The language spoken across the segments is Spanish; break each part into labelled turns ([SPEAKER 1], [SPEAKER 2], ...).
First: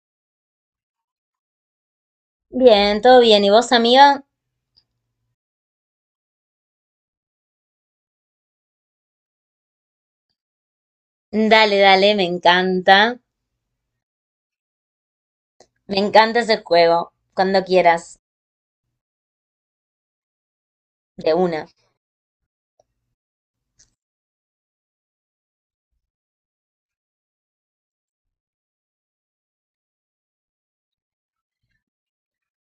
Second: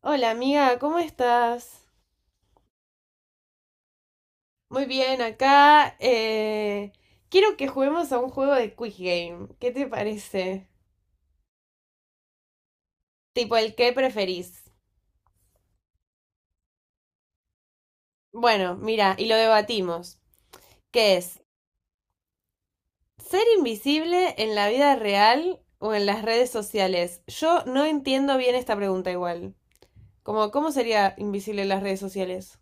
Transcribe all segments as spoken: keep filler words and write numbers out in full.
[SPEAKER 1] Hola amiga, ¿cómo estás?
[SPEAKER 2] Bien, todo bien. ¿Y vos, amiga?
[SPEAKER 1] Muy bien, acá eh, quiero que juguemos a un juego de Quick Game. ¿Qué te parece?
[SPEAKER 2] Dale, dale, me encanta.
[SPEAKER 1] Tipo el que preferís.
[SPEAKER 2] Me encanta ese juego. Cuando quieras,
[SPEAKER 1] Bueno, mira, y lo debatimos. ¿Qué
[SPEAKER 2] de
[SPEAKER 1] es?
[SPEAKER 2] una.
[SPEAKER 1] ¿Ser invisible en la vida real o en las redes sociales? Yo no entiendo bien esta pregunta igual. Como, ¿cómo sería invisible en las redes sociales?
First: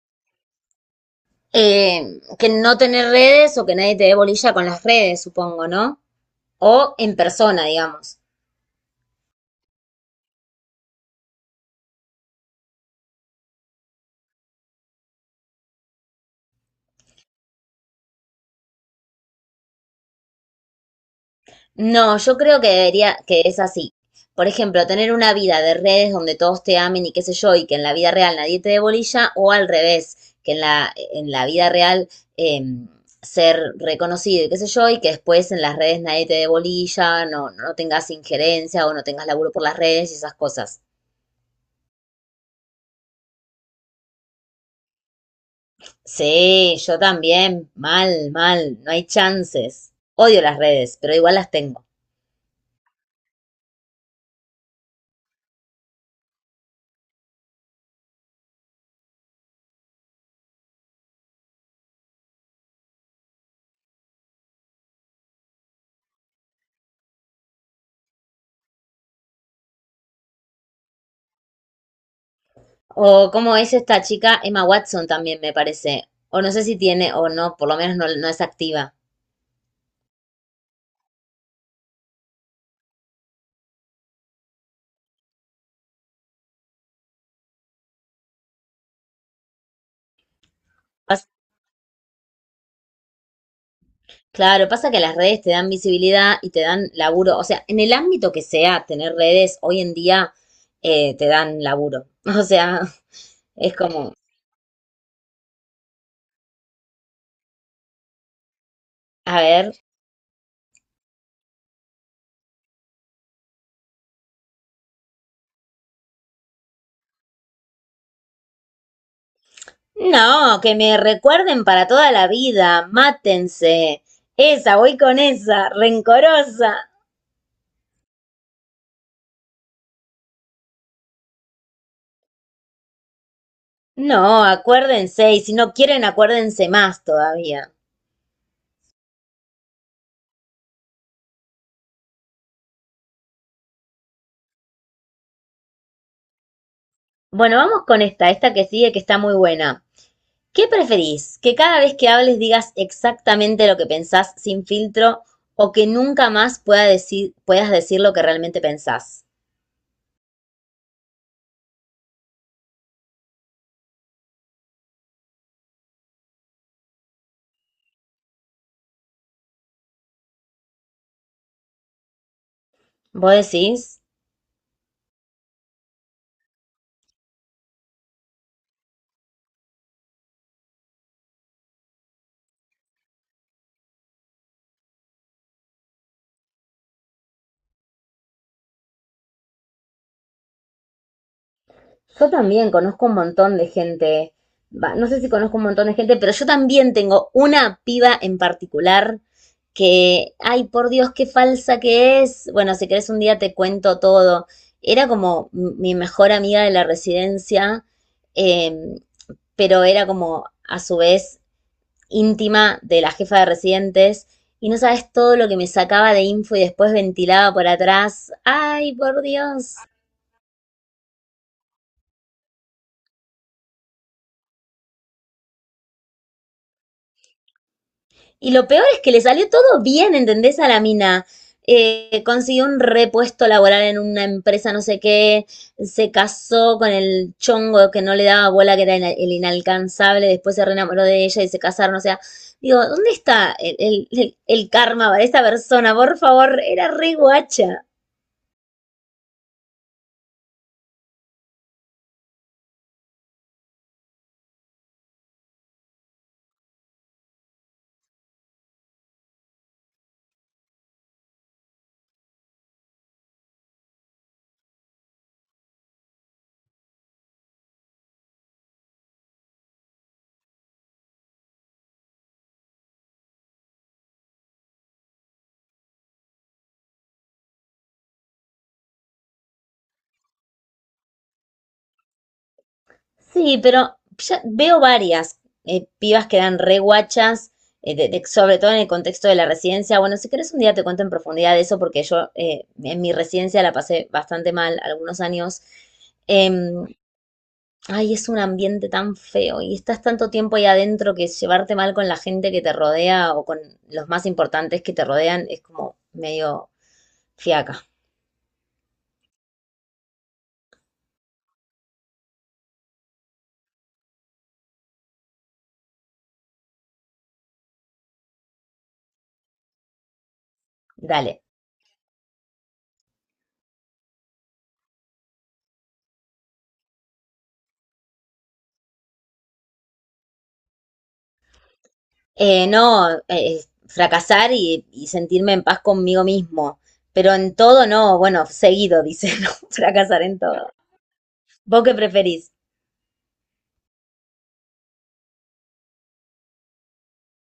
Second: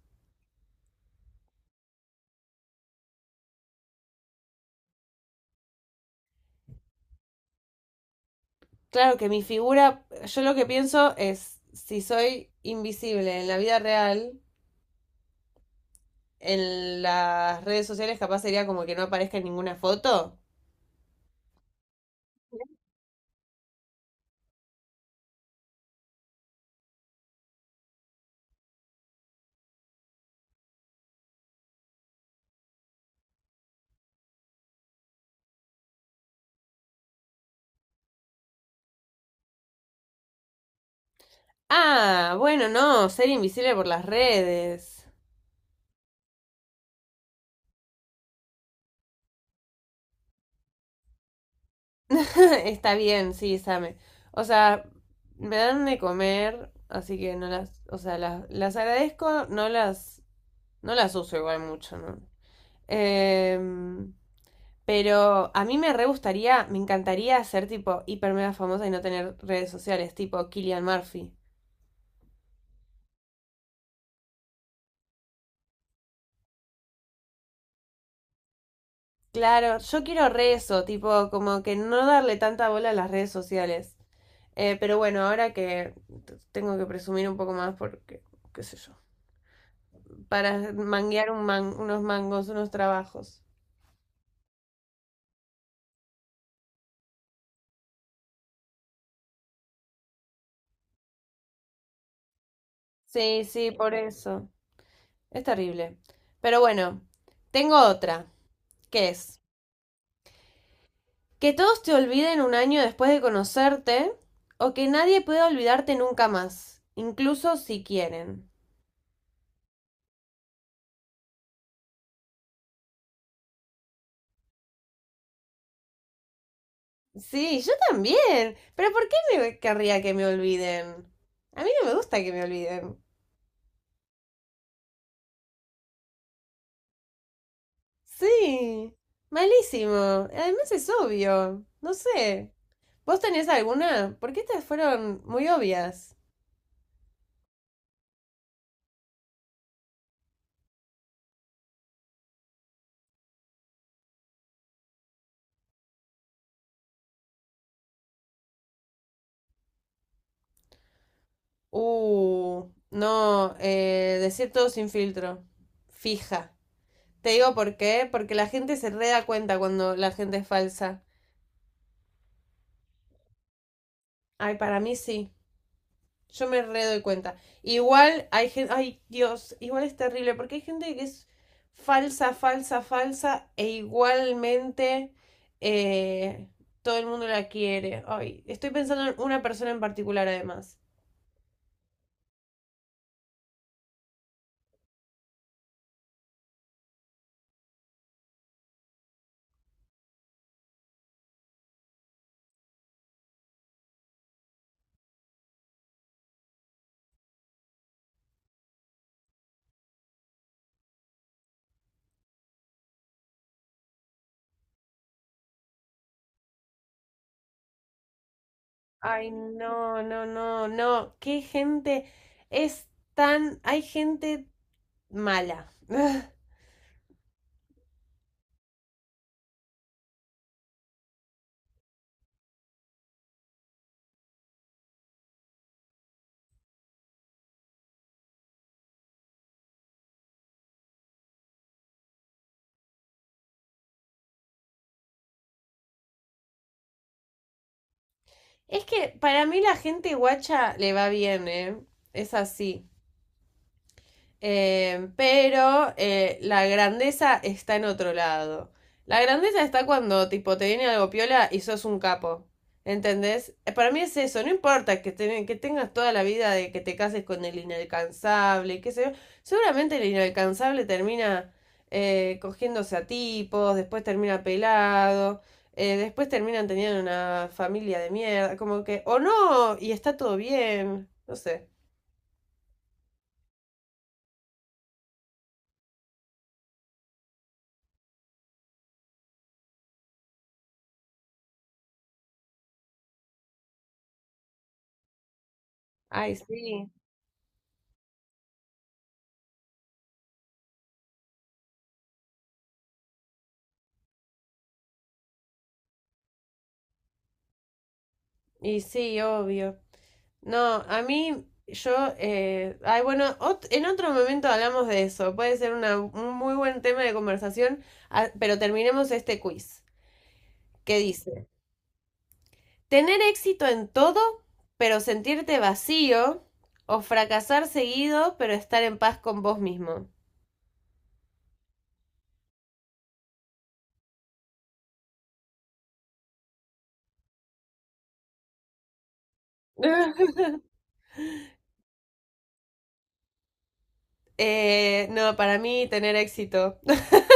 [SPEAKER 2] Eh, que no tener redes o que nadie te dé bolilla con las redes, supongo, ¿no? O en persona, digamos.
[SPEAKER 1] Claro que mi figura, yo lo que pienso es, si soy invisible en la vida real, en las redes sociales capaz sería como que no aparezca en ninguna foto.
[SPEAKER 2] No, yo creo que debería, que es así. Por ejemplo, tener una vida de redes donde todos te amen y qué sé yo, y que en la vida real nadie te dé bolilla, o al revés, que en la, en la vida real eh, ser reconocido y qué sé yo, y que después en las redes nadie te dé bolilla, no, no tengas injerencia o no tengas laburo por las redes y esas cosas.
[SPEAKER 1] Ah, bueno, no, ser invisible por las redes.
[SPEAKER 2] Sí, yo también, mal, mal, no hay chances. Odio las redes, pero igual las tengo.
[SPEAKER 1] Está bien, sí, Same. O sea, me dan de comer, así que no las, o sea, las, las agradezco, no las, no las uso igual mucho, ¿no? Em, pero a mí me re gustaría, me encantaría ser tipo hiper mega famosa y no tener redes sociales, tipo Killian Murphy.
[SPEAKER 2] O cómo es esta chica, Emma Watson también me parece. O no sé si tiene o no, por lo menos no, no es activa.
[SPEAKER 1] Claro, yo quiero re eso, tipo, como que no darle tanta bola a las redes sociales. Eh, pero bueno, ahora que t- tengo que presumir un poco más porque, qué sé yo, para
[SPEAKER 2] Pas-
[SPEAKER 1] manguear un man- unos mangos, unos trabajos.
[SPEAKER 2] claro, pasa que las redes te dan visibilidad y te dan laburo. O sea, en el ámbito que sea, tener redes hoy en día eh, te dan laburo. O sea,
[SPEAKER 1] Sí, sí,
[SPEAKER 2] es
[SPEAKER 1] por
[SPEAKER 2] como,
[SPEAKER 1] eso. Es terrible. Pero bueno, tengo otra, que
[SPEAKER 2] a
[SPEAKER 1] es
[SPEAKER 2] ver.
[SPEAKER 1] que todos te olviden un año después de conocerte o que nadie pueda olvidarte nunca más, incluso si quieren.
[SPEAKER 2] No, que me recuerden para toda la vida. Mátense. Esa, voy con esa, rencorosa.
[SPEAKER 1] Sí, yo también. Pero ¿por qué me querría que me olviden? A mí no me gusta que me olviden.
[SPEAKER 2] No, acuérdense. Y si no quieren, acuérdense más todavía.
[SPEAKER 1] Sí, malísimo. Además es obvio. No sé. ¿Vos tenés alguna? Porque estas fueron muy obvias.
[SPEAKER 2] Bueno, vamos con esta, esta que sigue, que está muy buena. ¿Qué preferís? ¿Que cada vez que hables digas exactamente lo que pensás sin filtro o que nunca más pueda decir, puedas decir lo que realmente pensás?
[SPEAKER 1] Uh, no, eh, Decir todo sin filtro. Fija. Te digo por qué, porque la gente se re da cuenta cuando la gente es falsa.
[SPEAKER 2] ¿Vos decís?
[SPEAKER 1] Ay, para mí sí. Yo me re doy cuenta. Igual hay gente, ay Dios, igual es terrible, porque hay gente que es falsa, falsa, falsa, e igualmente eh, todo el mundo la quiere. Ay, estoy pensando en una persona en particular además.
[SPEAKER 2] Yo también conozco un montón de gente, va, no sé si conozco un montón de gente, pero yo también tengo una piba en particular que, ay, por Dios, qué falsa que es. Bueno, si querés un día te cuento todo. Era como mi mejor amiga de la residencia. eh, pero era como a su vez íntima de la jefa de residentes y no sabes todo lo que me sacaba de info y después ventilaba por atrás. Ay, por
[SPEAKER 1] Ay,
[SPEAKER 2] Dios.
[SPEAKER 1] no, no, no, no. Qué gente es tan. Hay gente mala.
[SPEAKER 2] Y lo peor es que le salió todo bien, ¿entendés? A la mina. Eh, consiguió un repuesto laboral en una empresa, no sé qué, se casó con el chongo que no le daba bola, que era el, inalcanzable, después se reenamoró de ella y se casaron, o sea, digo, ¿dónde está el, el, el karma para esta persona? Por favor, era re guacha.
[SPEAKER 1] Es que para mí la gente guacha le va bien, ¿eh? Es así. Eh, pero eh, la grandeza está en otro lado. La grandeza está cuando, tipo, te viene algo piola y sos un capo. ¿Entendés? Eh, Para mí es eso, no importa que, te- que tengas toda la vida de que te cases con el inalcanzable, y qué sé yo. Seguramente el inalcanzable termina eh, cogiéndose a tipos, después termina pelado, eh, después terminan teniendo una familia de mierda, como que, o no, y está todo bien, no sé.
[SPEAKER 2] Sí, pero ya veo varias eh, pibas que dan re guachas, eh, de- de- sobre todo en el contexto de la residencia. Bueno, si querés un día te cuento en profundidad de eso, porque yo eh, en mi residencia la pasé bastante mal algunos años.
[SPEAKER 1] Ay,
[SPEAKER 2] Em,
[SPEAKER 1] sí.
[SPEAKER 2] Ay, es un ambiente tan feo y estás tanto tiempo ahí adentro que llevarte mal con la gente que te rodea o con los más importantes que te rodean es como medio fiaca.
[SPEAKER 1] Y sí, obvio. No, a mí, yo, eh, ay, bueno, ot- en otro momento hablamos de eso. Puede ser una, un muy buen tema de conversación, ah, pero terminemos este quiz. ¿Qué
[SPEAKER 2] Dale.
[SPEAKER 1] dice? ¿Tener éxito en todo, pero sentirte vacío? ¿O fracasar seguido, pero estar en paz con vos mismo?
[SPEAKER 2] Eh, no, eh, fracasar y, y sentirme en paz conmigo mismo. Pero en todo no, bueno, seguido, dice, no, fracasar en todo. ¿Vos qué preferís?
[SPEAKER 1] Eh, no, Para mí tener éxito.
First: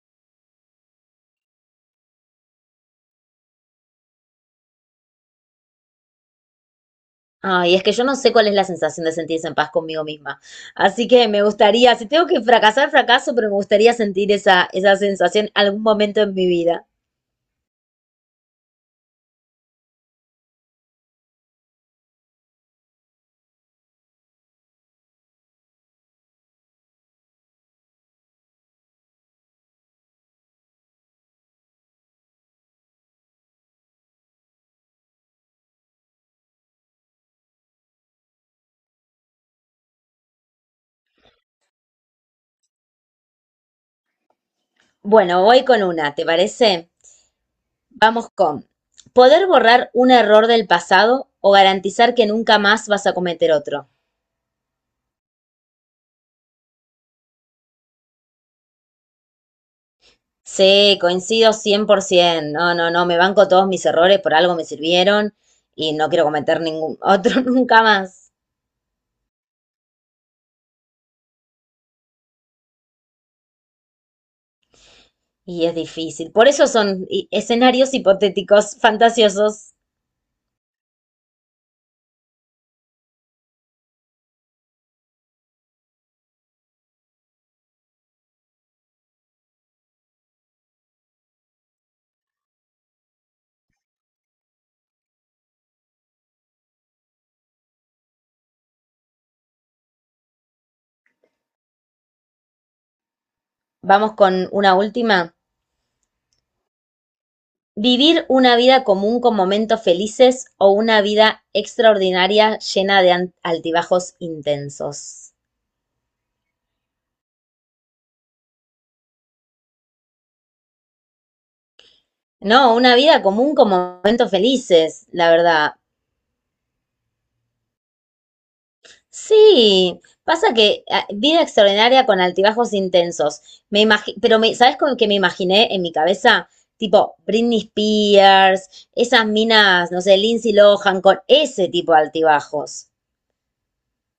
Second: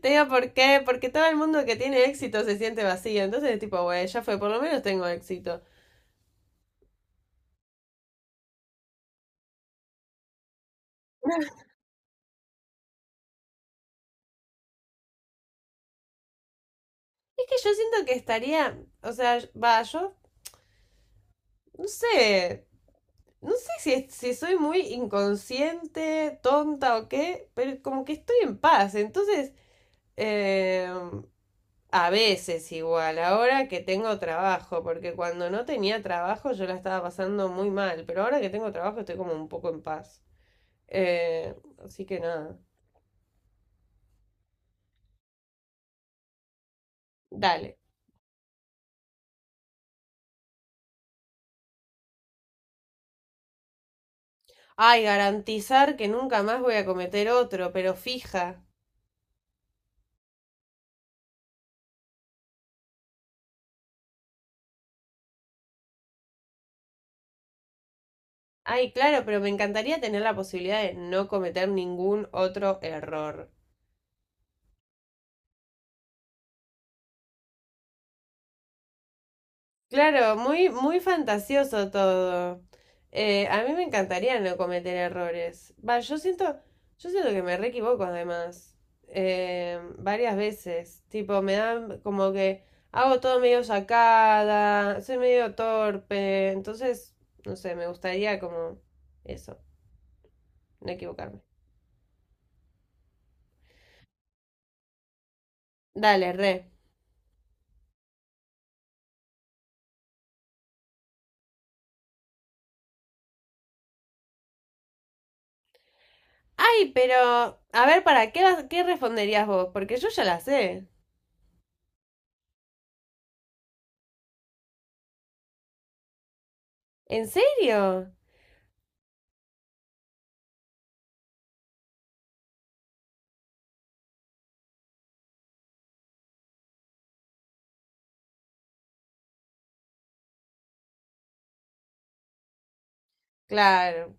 [SPEAKER 1] Te digo por qué, porque todo el mundo que tiene éxito se siente vacío. Entonces, tipo, güey, ya fue, por lo menos tengo éxito.
[SPEAKER 2] Ay, es que yo no sé cuál es la sensación de sentirse en paz conmigo misma. Así que me gustaría, si tengo que fracasar, fracaso, pero me gustaría sentir esa, esa sensación algún momento en mi vida.
[SPEAKER 1] Es que yo siento que estaría, o sea, va, yo no sé, no sé si, es- si soy muy inconsciente, tonta o qué, pero como que estoy en paz. Entonces, eh, a veces igual, ahora que tengo trabajo, porque cuando no tenía trabajo yo la estaba pasando muy mal, pero ahora que tengo trabajo estoy como un poco en paz. Eh, Así que nada,
[SPEAKER 2] Bueno, voy con una, ¿te parece?
[SPEAKER 1] dale.
[SPEAKER 2] Vamos con poder borrar un error del pasado o garantizar que nunca más vas a cometer otro.
[SPEAKER 1] Ay, garantizar que nunca más voy a cometer otro, pero fija.
[SPEAKER 2] Sí, coincido cien por ciento. No, no, no, me banco todos mis errores, por algo me sirvieron y no quiero cometer ningún otro nunca más.
[SPEAKER 1] Ay, claro, pero me encantaría tener la posibilidad de no cometer ningún otro error.
[SPEAKER 2] Y es difícil. Por eso son i- escenarios hipotéticos, fantasiosos.
[SPEAKER 1] Claro, muy, muy fantasioso todo. Eh, a mí me encantaría no cometer errores. Va, yo siento, yo siento que me re equivoco además. Eh, varias veces. Tipo, me dan como que hago todo medio sacada, soy medio torpe. Entonces, no sé, me gustaría como eso, no equivocarme.
[SPEAKER 2] Vamos con una última.
[SPEAKER 1] Dale, re.
[SPEAKER 2] ¿Vivir una vida común con momentos felices o una vida extraordinaria llena de an- altibajos intensos?
[SPEAKER 1] Ay, pero, a ver, ¿para qué, vas- qué responderías vos? Porque yo ya la sé.
[SPEAKER 2] No, una vida común con momentos felices, la verdad.
[SPEAKER 1] ¿En serio?
[SPEAKER 2] Sí, pasa que ah, vida extraordinaria con altibajos intensos. Me imagi- pero me, ¿sabes con qué me imaginé en mi cabeza? Tipo Britney Spears, esas minas, no sé, Lindsay Lohan, con ese tipo de altibajos.
[SPEAKER 1] Claro,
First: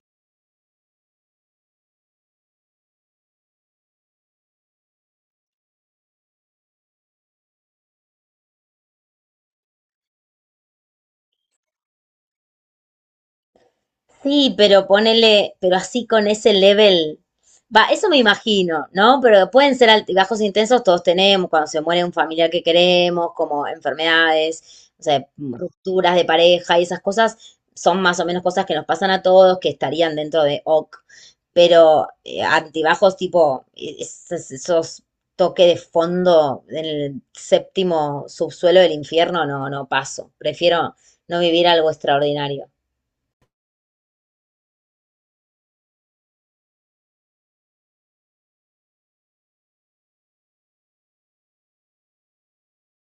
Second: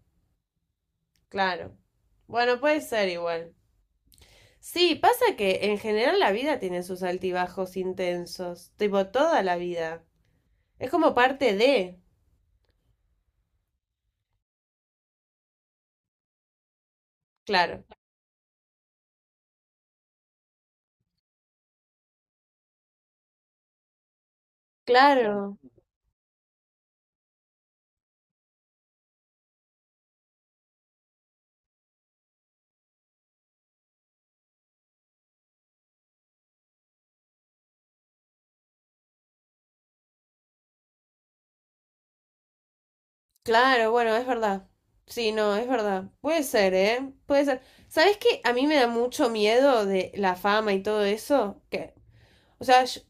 [SPEAKER 1] claro. Bueno, puede ser igual. Sí, pasa que en general la vida tiene sus altibajos intensos, tipo toda la vida. Es como parte de...
[SPEAKER 2] Sí, pero ponele, pero así con ese level.
[SPEAKER 1] Claro,
[SPEAKER 2] Va, eso me imagino, ¿no? Pero pueden ser altibajos intensos, todos tenemos, cuando se muere un familiar que queremos, como enfermedades, o sea,
[SPEAKER 1] claro,
[SPEAKER 2] rupturas de pareja y esas cosas, son más o menos cosas que nos pasan a todos, que estarían dentro de OK. Pero eh, altibajos tipo es- es- esos toques de fondo en el séptimo subsuelo del infierno, no, no paso. Prefiero no vivir algo extraordinario.
[SPEAKER 1] claro, bueno, es verdad. Sí, no, es verdad. Puede ser, ¿eh? Puede ser. ¿Sabes qué? A mí me da mucho miedo de la fama y todo eso. Que, o sea, yo-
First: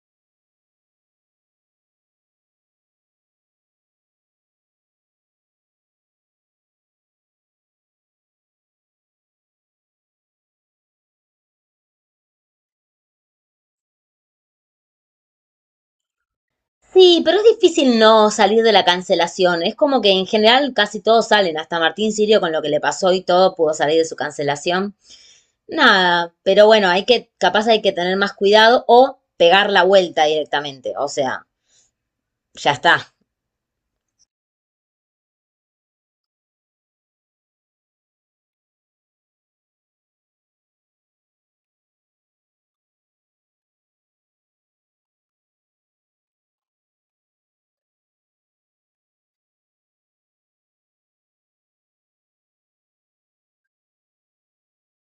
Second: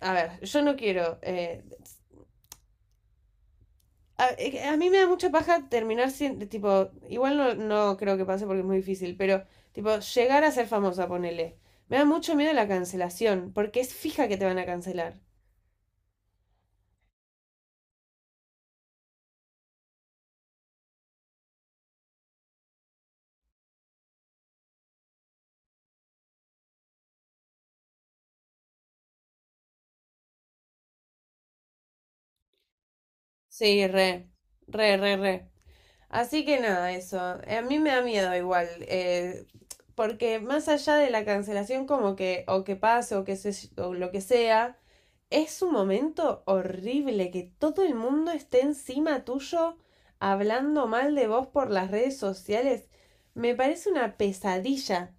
[SPEAKER 1] a ver, yo no quiero eh, A, eh, a mí me da mucha paja terminar siendo, tipo, igual no, no creo que pase porque es muy difícil, pero tipo, llegar a ser famosa, ponele. Me da mucho miedo la cancelación, porque es fija que te van a cancelar.
[SPEAKER 2] Sí, pero es difícil no salir de la cancelación. Es como que en general casi todos salen, hasta Martín Sirio con lo que le pasó y todo pudo salir de su cancelación. Nada, pero bueno, hay que, capaz hay que tener más cuidado o pegar la vuelta directamente. O sea, ya está.
[SPEAKER 1] Sí, re, re, re, re. Así que nada, eso. Eh, A mí me da miedo igual, eh, porque más allá de la cancelación como que, o que pase, o que se, o lo que sea, es un momento horrible que todo el mundo esté encima tuyo hablando mal de vos por las redes sociales. Me parece una pesadilla.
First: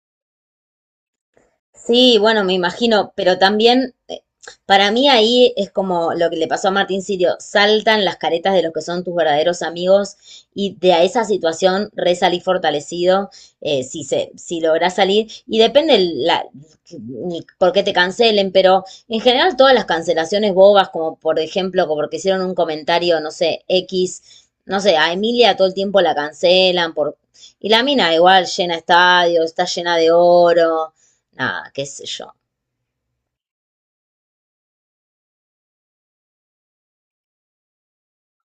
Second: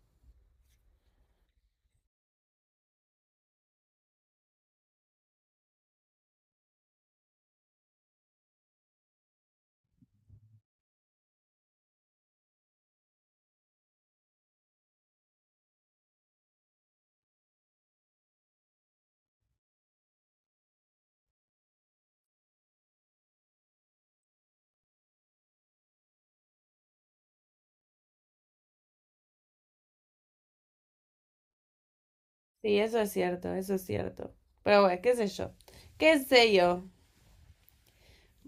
[SPEAKER 2] Sí, bueno, me imagino, pero también eh, para mí ahí es como lo que le pasó a Martín Sirio, saltan las caretas de los que son tus verdaderos amigos y de a esa situación resalí fortalecido, eh, si se, si lográs salir, y depende el- la, el por qué te cancelen, pero en general todas las cancelaciones bobas, como por ejemplo, como porque hicieron un comentario, no sé, X, no sé, a Emilia todo el tiempo la cancelan por... Y la mina igual llena estadios, está llena de oro. Nada, qué sé yo.
[SPEAKER 1] Sí, eso es cierto, eso es cierto. Pero bueno, qué sé yo. ¿Qué sé yo?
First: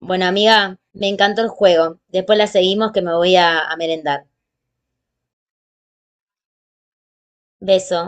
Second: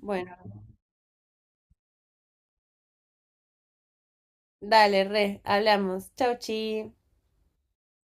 [SPEAKER 2] Bueno, amiga, me encantó el juego. Después la seguimos que me voy a, a merendar.
[SPEAKER 1] dale, re, hablamos. Chau, chi.
[SPEAKER 2] Beso.